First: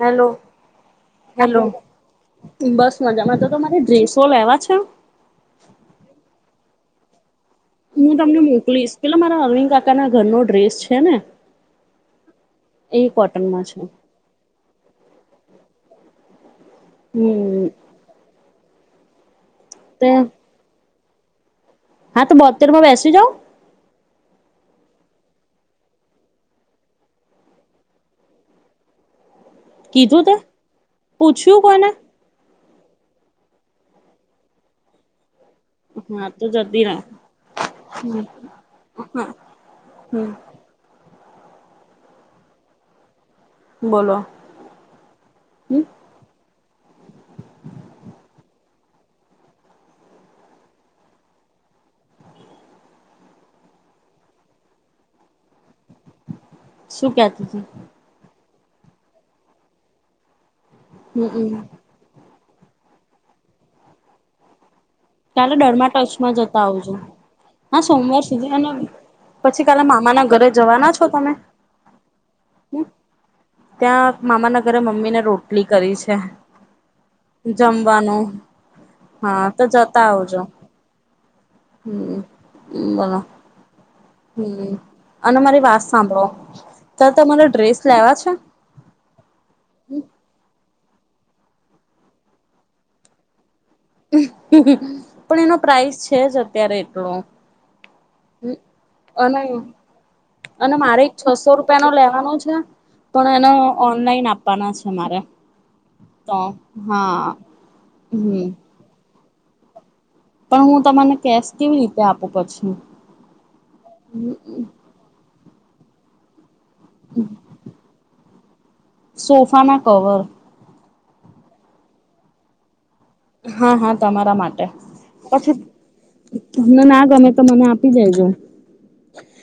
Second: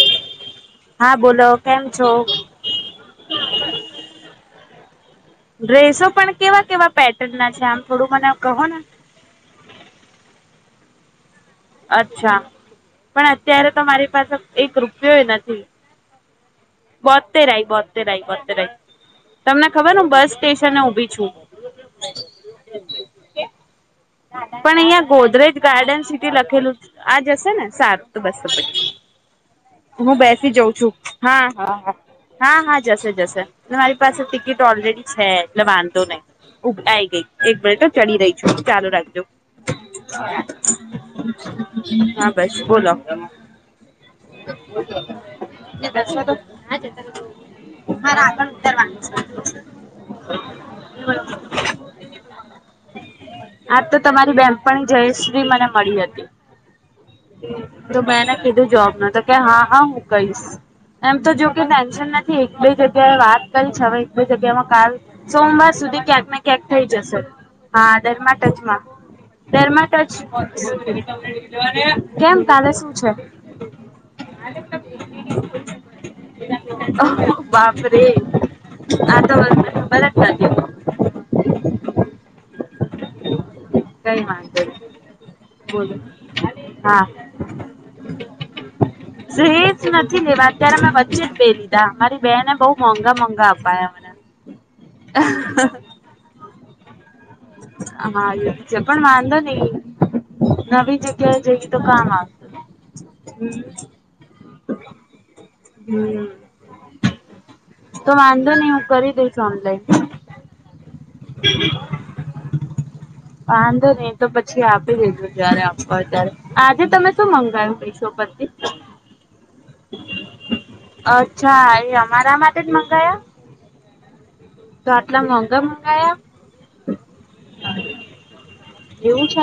Hello. હા બોલો hello કેમ છો બસ મજામાં તો મારે ડ્રેસો લેવા છે? ડ્રેસો પણ કેવા-કેવા પેટર્ન ના છે આમ થોડું હું મને તમને કહો ને મોકલીશ પેલા મારા અરવિંદ કાકાના ઘરનો ડ્રેસ છે ને અચ્છા એ પણ કોટનમાં અત્યારે છે. તો મારી પાસે એક રૂપિયોય નથી. બોતેરાઈ હમ બોતેરાઈ બોતેરાઈ. તમને ખબર તે હું બસ સ્ટેશને ઉભી છું. હા તો બોતેર માં બેસી જાઓ. પણ અહિયાં ગોધરેજ ગાર્ડન સીટી લખેલું છે. આ જશે ને સારુ તો બસ તો પછી. હું કીધું તે બેસી જઉં છું હા પૂછ્યું કોને હા હા હા જશે જશે ને મારી પાસે ટિકિટ ઓલરેડી છે જ એટલે વાંધો નહી હા તો ઉભ જતી રે આઈ ગઈ. એક મિનટ હો ચડી રહી છું ચાલુ રાખજો. હા હમ હા ભાઈ બોલો. બોલો. [inaudible] હમ માર આગળ. [unintelligible] આજ તો તમારી બેમપણી જયશ્રી મને મળી હતી. શું કેતીતી. તો મેં એને કીધું જોબ ન તો કે હા હ હું કહીશ એમ તો જો કે હમમ ટેન્શન નથી. કે એક બે જગ્યાએ વાત કરી છે હવે એક બે જગ્યા માં કાલ કાલે સોમવાર ડરમાં સુધી ક્યાંક ટચમાં ને જતા ક્યાંક થઈ આવજો જશે હા સોમવાર દરમાં સુધી અને ટચમાં. પછી કાલે દરમાં મામાના ઘરે ટચ જવાના છો તમે કેમ કાલે શું છે? ત્યાં મામાના ઘરે મમ્મીને રોટલી કરવી છે. બાપરે જમવાનું હા તો જતા બધા આવજો. જ હમ્મ હમ્મ બોલો. કઈ વાંધો હમ્મ નઈ અને મારી વાત બોલો સાંભળો તો તમારે ડ્રેસ લેવા છે. સેજ નથી લેવા અત્યારે મેં વચ્ચે જ બે લીધા મારી બેને બહુ મોંઘા મોંઘા અપાયા મને. પણ એનો પ્રાઇસ છે જ અત્યારે એટલો. હા જે પણ વાંધો અને નહી. અને મારે નવી એક જગ્યાએ છસો જઈ તો રૂપિયા નો કામ લેવાનો આવશે. છે પણ એને ઓનલાઈન આપ આપવાના છે મારે હમ તો હા તો હમ્મ. વાંધો નહી હું કરી દઈશ ઓનલાઈન. પણ હું તમને કેશ કેવી રીતે આપુ પછી હ. વાંધો નહી તો પછી આપી દેજો જયારે આપવા હોય ત્યારે આજે તમે શું મંગાયુ મિશો પરથી. સોફા ના કવર અચ્છા એ અમારા માટે જ મંગ હા-હા તમારા માટે. આટલા માટે. મોંઘા મંગાયા? પછી તમને ના ગમે તો મને આપી દેજો. એવું છે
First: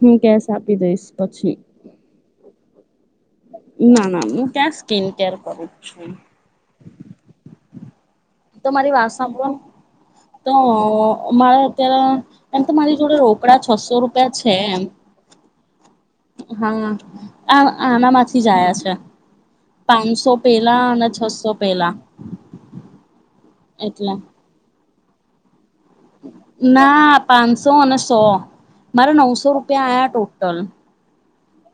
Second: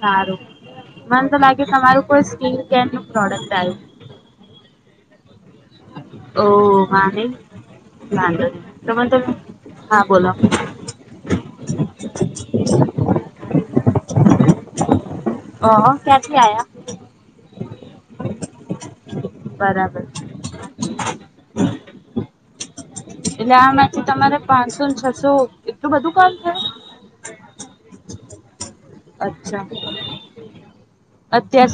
હું સારું. કેશ આપી દઈશ મને તો પછી લાગે તમારું કોઈ સ્કીન કેર નું પ્રોડક્ટ આવ્યું ના-ના હું ક્યાં સ્કિન કેર કરું છું ઓ હા નઈ. તો મારી વાત સાંભળો હા બોલો તો, મારા અત્યારે એમ તો મારી જોડે રોકડા છસો રૂપિયા છે, એમ હ, હ ક્યાથી આયા. હા આ આના માંથી જયા છે. બરાબર પાંચસો પેલા, અને છસો પેલા એટલે આમાંથી, એટલે તમારે પાંચસો ને છસો એટલું બધું કામ થયું ના પાંચસો, અને સો મારા નવસો અચ્છા રૂપિયા આયા ટોટલ અત્યાર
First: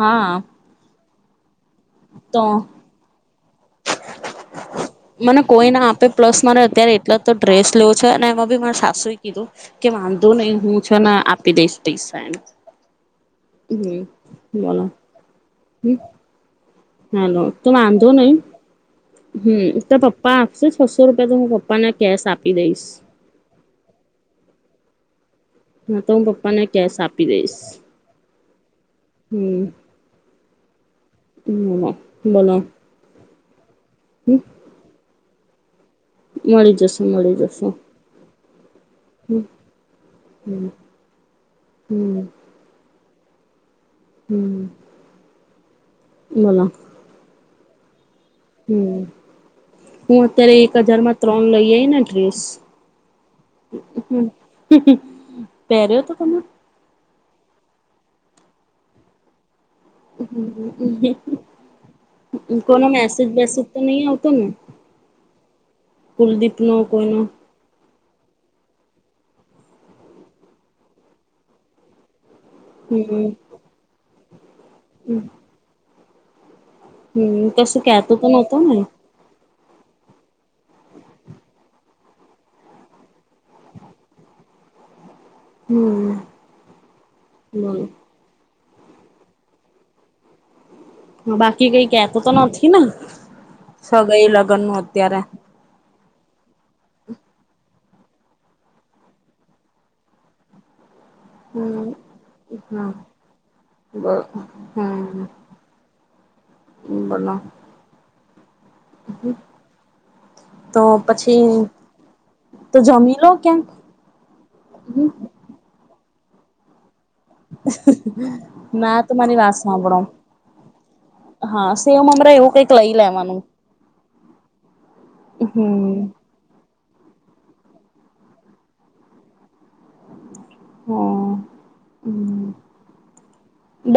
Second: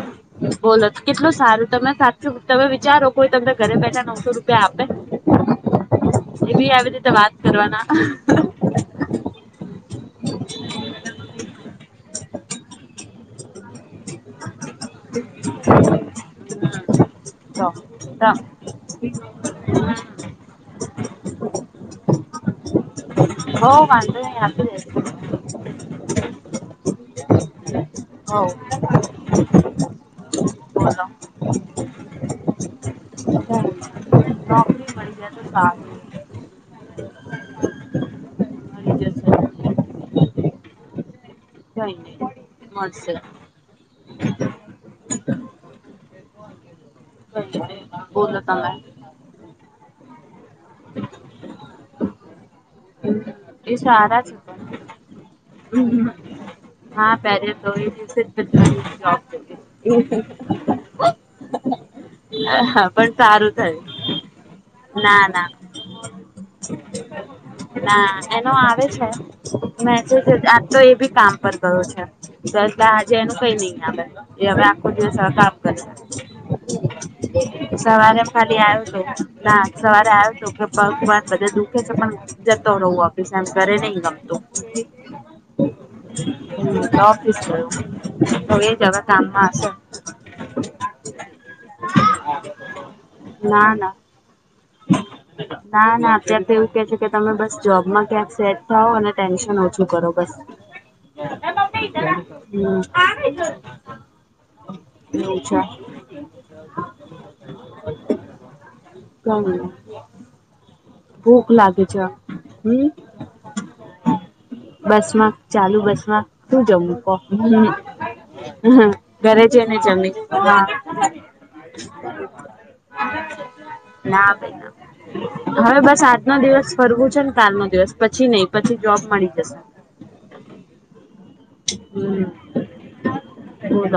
હા બોલો કેટલું સારું, તમે સાચું તો તમે વિચારો કોઈ તમને ઘરે બેઠા નવસો રૂપિયા આપે મને કોઈ ના આપે પ્લસ એ મારે બી આવી અત્યારે રીતે એટલા તો વાત ડ્રેસ કરવાના લેવો છે, અને એમાં બી માર સાસુ એ કીધું કે વાંધો નહી હું છન આપી દઈશ પૈસા એન હમ, બોલો હ હલો તો વાંધો નઈ હમ્મ, તો પપ્પા આપશે છસો રૂપિયા તો હું પપ્પાને કેશ આપ હો વાંધો નહી આપી દેસુ હા, તો હું પપ્પાને કેશ આપી દઈશ. હઓ. બોલો હમ બોલો. હમ હા. મળી જશે, મળી જશે મળી જશે હમ, હમ, હમ મસ્ત છે. હમ, બોલો બોલો, તમે હમ હું, અત્યારે એક હજારમાં ત્રણ લઈ આવીને ડ્રેસ એ સારા છે. પહેર્યો તો તમે પહેયો તો બી એજ દિવસે જોબ ગઈ તો હ કોઈનો હા પણ મેસેજ સારું વેસેજ થયું તો, નહીં આવતો ને ના ના કુલદીપનો કોઈનો ના એનો આવે છે. મે તો આજ તો એ બી કામ પર ગયો છે. આજે હમ એનું કઈ નઈ આવે એ હવે આખો દિવસ કામ કરે હમ કશું કેતો સવારે તો નહોતો ખાલી ને આવજે ના સવારે આવ તુ કે પન બધા દુખે છે, પણ જતો રહવું આપીશ એમ ઘરે નઈ ગમતું હ,, ઓફીસ બોલો ગયો કામમાં હસે હ બાકી કઈ કેતો તો નથી, ને ના ના સગાઈ લગન ના, ના અત્યાર તો એવું કે છે કે તમે બસ જોબમાં ક્યાંક સેટ થોવ અને ટેન્શન ઓછું કરો બસ હમ હમ હ, બ હમ અચ્છા. બોલો હા કમ તો પછી ભૂખ લાગે છે. તો હમ જમી લો કેમ બસમાં ચાલુ બસ માં શું જમવું હ, હ ના તો મારી ઘરે વાત જઈને સાંભળો જમીસ હા સેવ મમરા એવું કઈક લઈ લેવાનું ના બેે, ના હવે હમ બસ આજનો દિવસ ફરવું છેને, કાલનો દિવસ પછી નહી. પછી જોબ મળી જશે હમ્મ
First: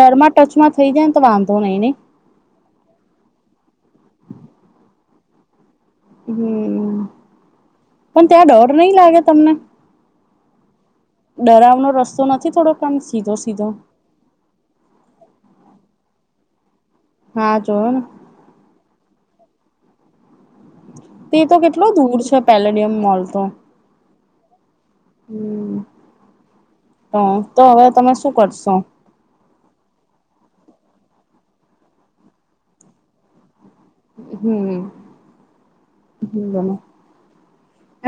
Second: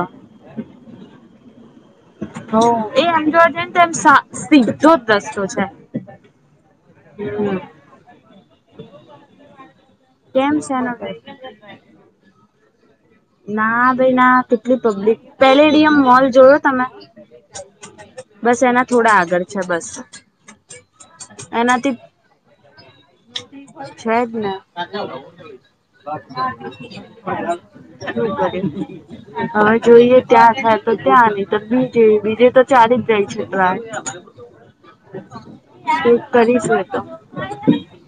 ડરમા, ટચમાં થઇ જા, ય ને તો વાંધો નહી નય હ, એ એમ જોવા જાય ને તો એમ સા સીધો જ રસ્તો છે. હમ્મ, હમ પણ ત્યાં ડર નહિ. લાગે તમને કેમ છે. ભાઈ ડરાવનો, રસ્તો નથી. થોડો ના ભઈ, ના કેટલી પબ્લિક પેલેડીયમ મોલ જોયો. તમે હા જોયો ને બસ એના થોડા આગળ છે, બસ તે તો કેટલો એનાથી દૂર છે. પેલેડિયમ મોલ તો છે જ ને હમ તો તો હવે તમે શું કરશો હવે, જોઈએ ત્યા થાય તો ત્યાં ની તો બીજે, બીજે તો ચાલી જ જાય છે. હમ કંઈક, કરીશ બને હોય તો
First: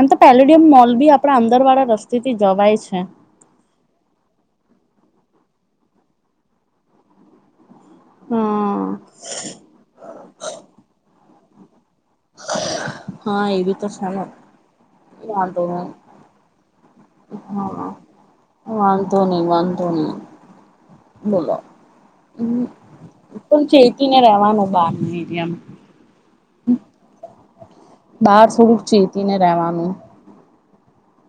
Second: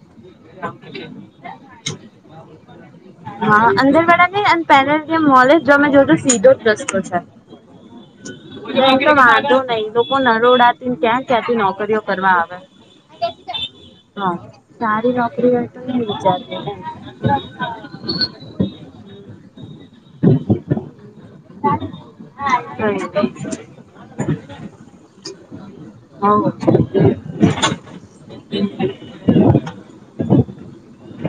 એમ, તો પેલોડિયમ મોલ બી આપડા અંદર વાળા રસ્તે, થી જવાય છે. હા, અંદર વાળા નઈ અને પેલેડિયમ મોલે જો મેમે જોયતું સીધો જ રસ્તો છે. એ હમ તો વાંધો નઈ લોકો, નરોડાતી ને ક્યાં ક્યાંથી નોકરીઓ કરવા આવે હા એ બી તો છે ને હા, સારી નોકરી વાંધો નહી માટે વિચાર [unintelligible] વાંધોની, વાંધોની બોલો હમ, એમ પણ ચેતીને રેવાનું બહાર નીકડે એમ હવ હમ [unintelligible] [unintelligible] બહાર થોડુક ચેતીને રવાનુ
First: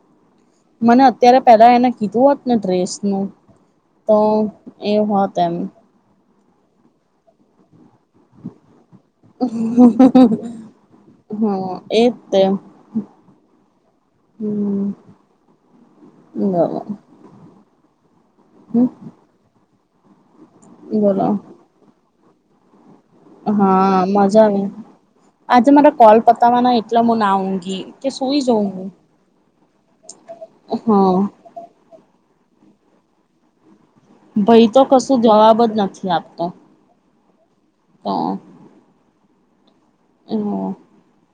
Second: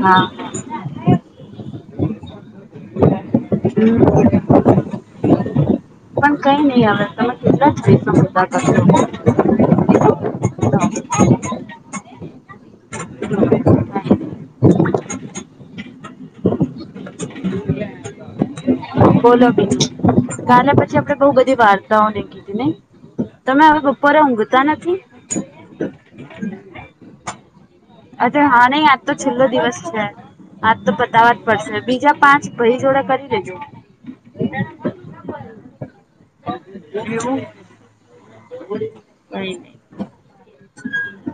હા મને અત્યારે, પેલા એને કીધું હોત ને ડ્રેસ નુ હમ તો, એ હોત એમ પણ કઈ નહી, આવે [unintelligible] કે [unintelligible] [unintelligible] હમ એજતે હમ્મ, બ [unintelligible] બોલો, બીજુ ગાને પછી આપડે બોલો બહ બધી વાર્તાઓને [unintelligible] કીધી નહી. હા, મજા આવે આજે મારે કોલ પતાવાના એટલે મુ ના ઊંઘી કે સુઈ અરે જઉં હા, નહી, હું આજ તો છેલ્લો દિવસ છે આજ તો હા પતાવાજ પડશે બીજા પાંચ ભાઈ, જોડે કરી લેજો ભાઈ, તો કશું જવાબ જ નથી. આપતા એવુ હ કઈ, નહી હા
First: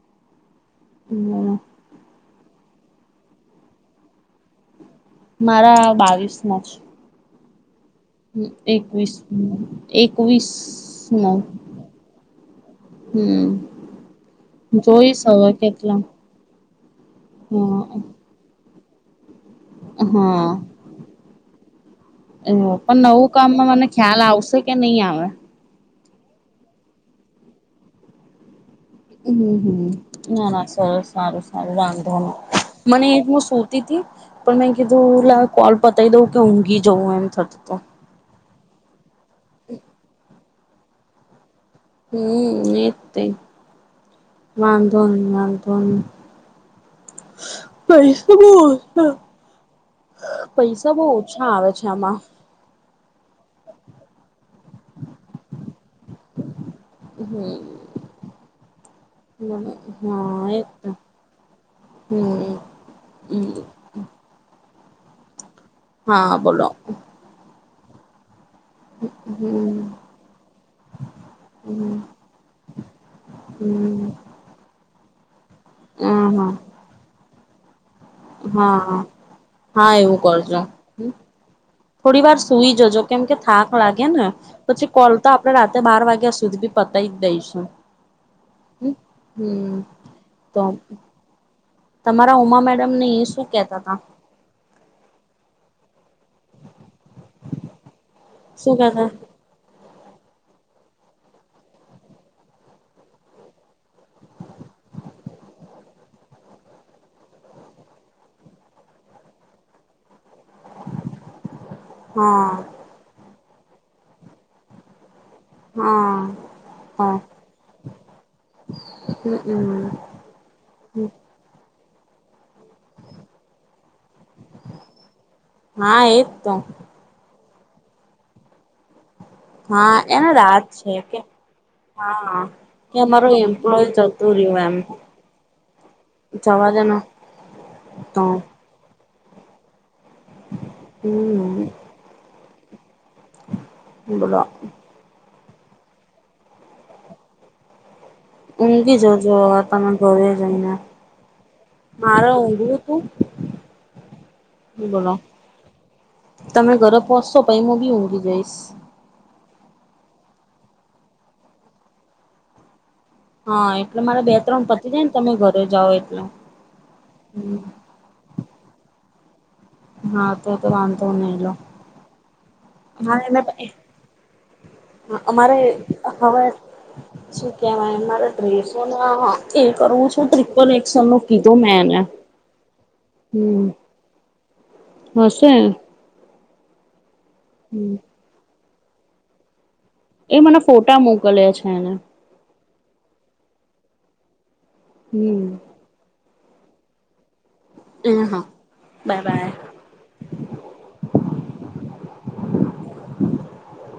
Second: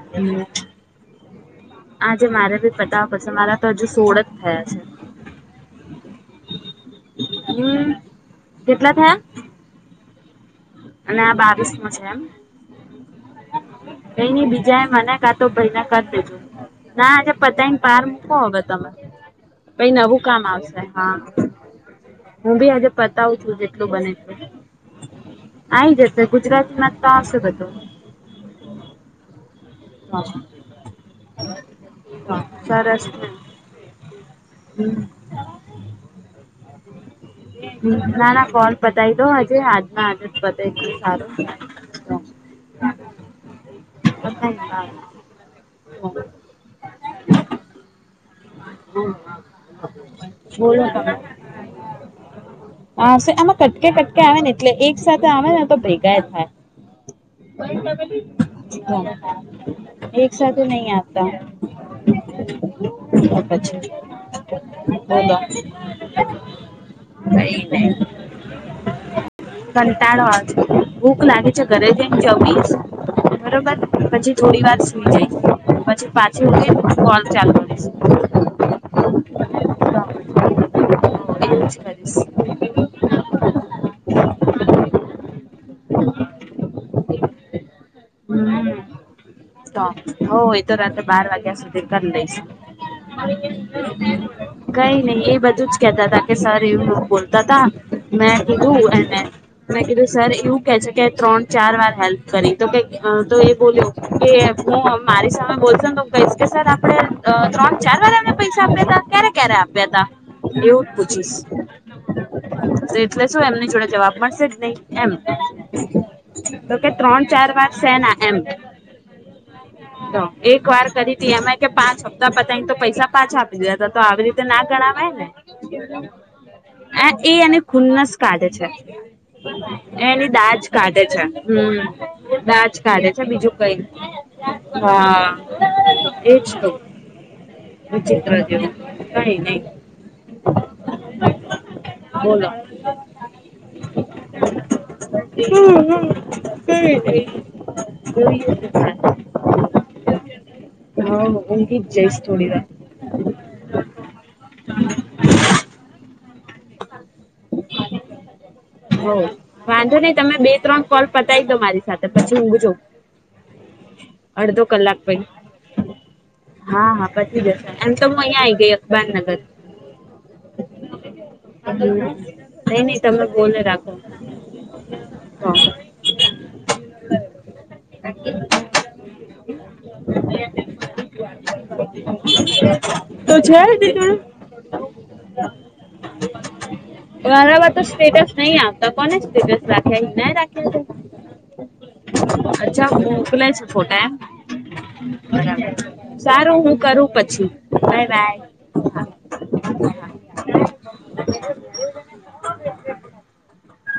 [unintelligible] આ આજે, મારે ભી પતાવા પડશે મારા તો હજુ સોળ જ થયા છે. મારા હમ્મ હ એકવીસ, એકવીસ અને નો આ બાવીસમા છે, એમ હમ કઈ, ન બીજા એ મને જોઈશ કાતો હવે ભાઈને કેટલા કરી દેજો ના આજે હ પતાઈન, પાર મૂકો હવે તમે પઈ નવું કામ હા આવશે હા. હું ભી આજે પણ નવું પતાવું છું કામમાં મને જેટલું બને ખ્યાલ છે. આવશે કે નહી આવે આઈ જસે ગુજરાતમાં જ તો આવસે બધુ. હમ. ના ના સરસ સારુ સારુ વાંધોની, સરસ મને એ જ ને હુ સૂતી હતી પણ મેં કીધુ હમ. લાવ કોલ પતાયી ડોઉ કે ઉંગી ના ના કોલ પતાય દો આજે આજના આજ પતાયતો સારું. હમ એજ તે. વાંધોન વાંધોન. પૈસા બ [unintelligible] બોલો પૈસા બહ ઓછા આવે છે આમાં. આવસે આમાં કટકે કટકે આવે ને એટલે એક સાથે આવે ને તો ભેગા થાય. હા એકસાથે એ નહી આવતા. હમ અચ્છા બોલો. હા બોલો. હમ કંટાળો આવજ ભૂખ લાગે છે ઘરે જઈ હમ હ બરોબર પછી થોડી વાર સુઈ જાઇ, પછી હા પાછી ઉઠીન કોલ ચાલુ કરીસ. હા હા હા એવું કરજો. એવું જ કરીશ થોડી વાર સુઈ જજો કેમ કે થાક લાગે ને, પછી કોલ તો આપણે રાતે બાર વાગ્યા સુધી બી પતાય દઈશું. હ હમ તો હો એ તો રાત્રે બાર વાગ્યા સુધી ઈ તમારા ઉમા મેડમ ને એ શું કેતા હતા કઈ નહ એ બધું જ કેતા તા કે સર એવું બોલતા તા મેં શું કીધું કેતા એને મેં કીધું સર એવું કે છે કે ત્રણ ચાર વાર હેલ્પ કરી તો કે હ તો એ બોલ્યો, કે હું મારી સામે બોલશ તો કહીશ કે સર આપડે ત્રણ ચા બારવાર એને પૈસા આપ્યા ત ક્યારે ક્યારે આપ્યા તા. એવું જ પૂછીશ, હા એટલે શું એમની જોડે જવાબ મળશે જ નહી એમ, હા તો કે હા ત્રણ ચાર વાર સેના એમ, હમમ તો એક વાર કરી હતી એમે પાંચ હપ્તા પતાય તો પૈસા પાછા આપી હતા. તો આવી રીતે ના ગણવાય ને, હા એજ તો એ એને ખુન્નસ કાઢે છે. હા એને એની દાજ રાત કાઢે કે છે હ હા દાજ કે કાઢે છે અમારો બીજું કઈ, એમ્પ્લોય જતું રહ્યું એમ હા એજ તો. જવા દેને તો [unintelligible] કાંઈ નઈ. હમ. હા [unintelligible] [unintelligible] [unintelligible] ઊંઘી જો જો વા ત ઘરે જઈને. હા ઊંઘી જ જઈશ મારો થોડી વાર ઊઘું તું, હ બોલો. તમે ઘરે પહોચશો પાઈ મુ બી ઊઘી જઈશ. હો વાંધો નહી તમે બે ત્રણ કોલ પતાવી દો મારી સાથે પછી ઊંઘજો. હા એટલે મારે બે ત્રણ પછી જાય ને તમે ઘરે જાઓ એટલે. હા હા પચી જશે એમ તો હું અહિયાં આ આવી ગઈ અખબારનગર. હા તો તો વાંધ હ નઈ નહ તમે અમારે બોલે એને રાખો. અમારે હવે શું કેવાય મારે ડ્રેશોને એ કરવું છું ટ્રિપલ એકસલ નું કીધું મેં એને. [inaudible] તો હમ છે, દિને હશે બરાબર, તો સ્ટેટસ નહી. આવતા કોને સ્ટેટસ રા એ મને ફોટા મોકલ્યા છે એને છે અચ્છા હુ, મોકલે છે. ફોટા એમ હમ બરાબર સારુ હુ કરુ, પછી બાય એ બાય હા બાય બાય [inaudible] [inaudible]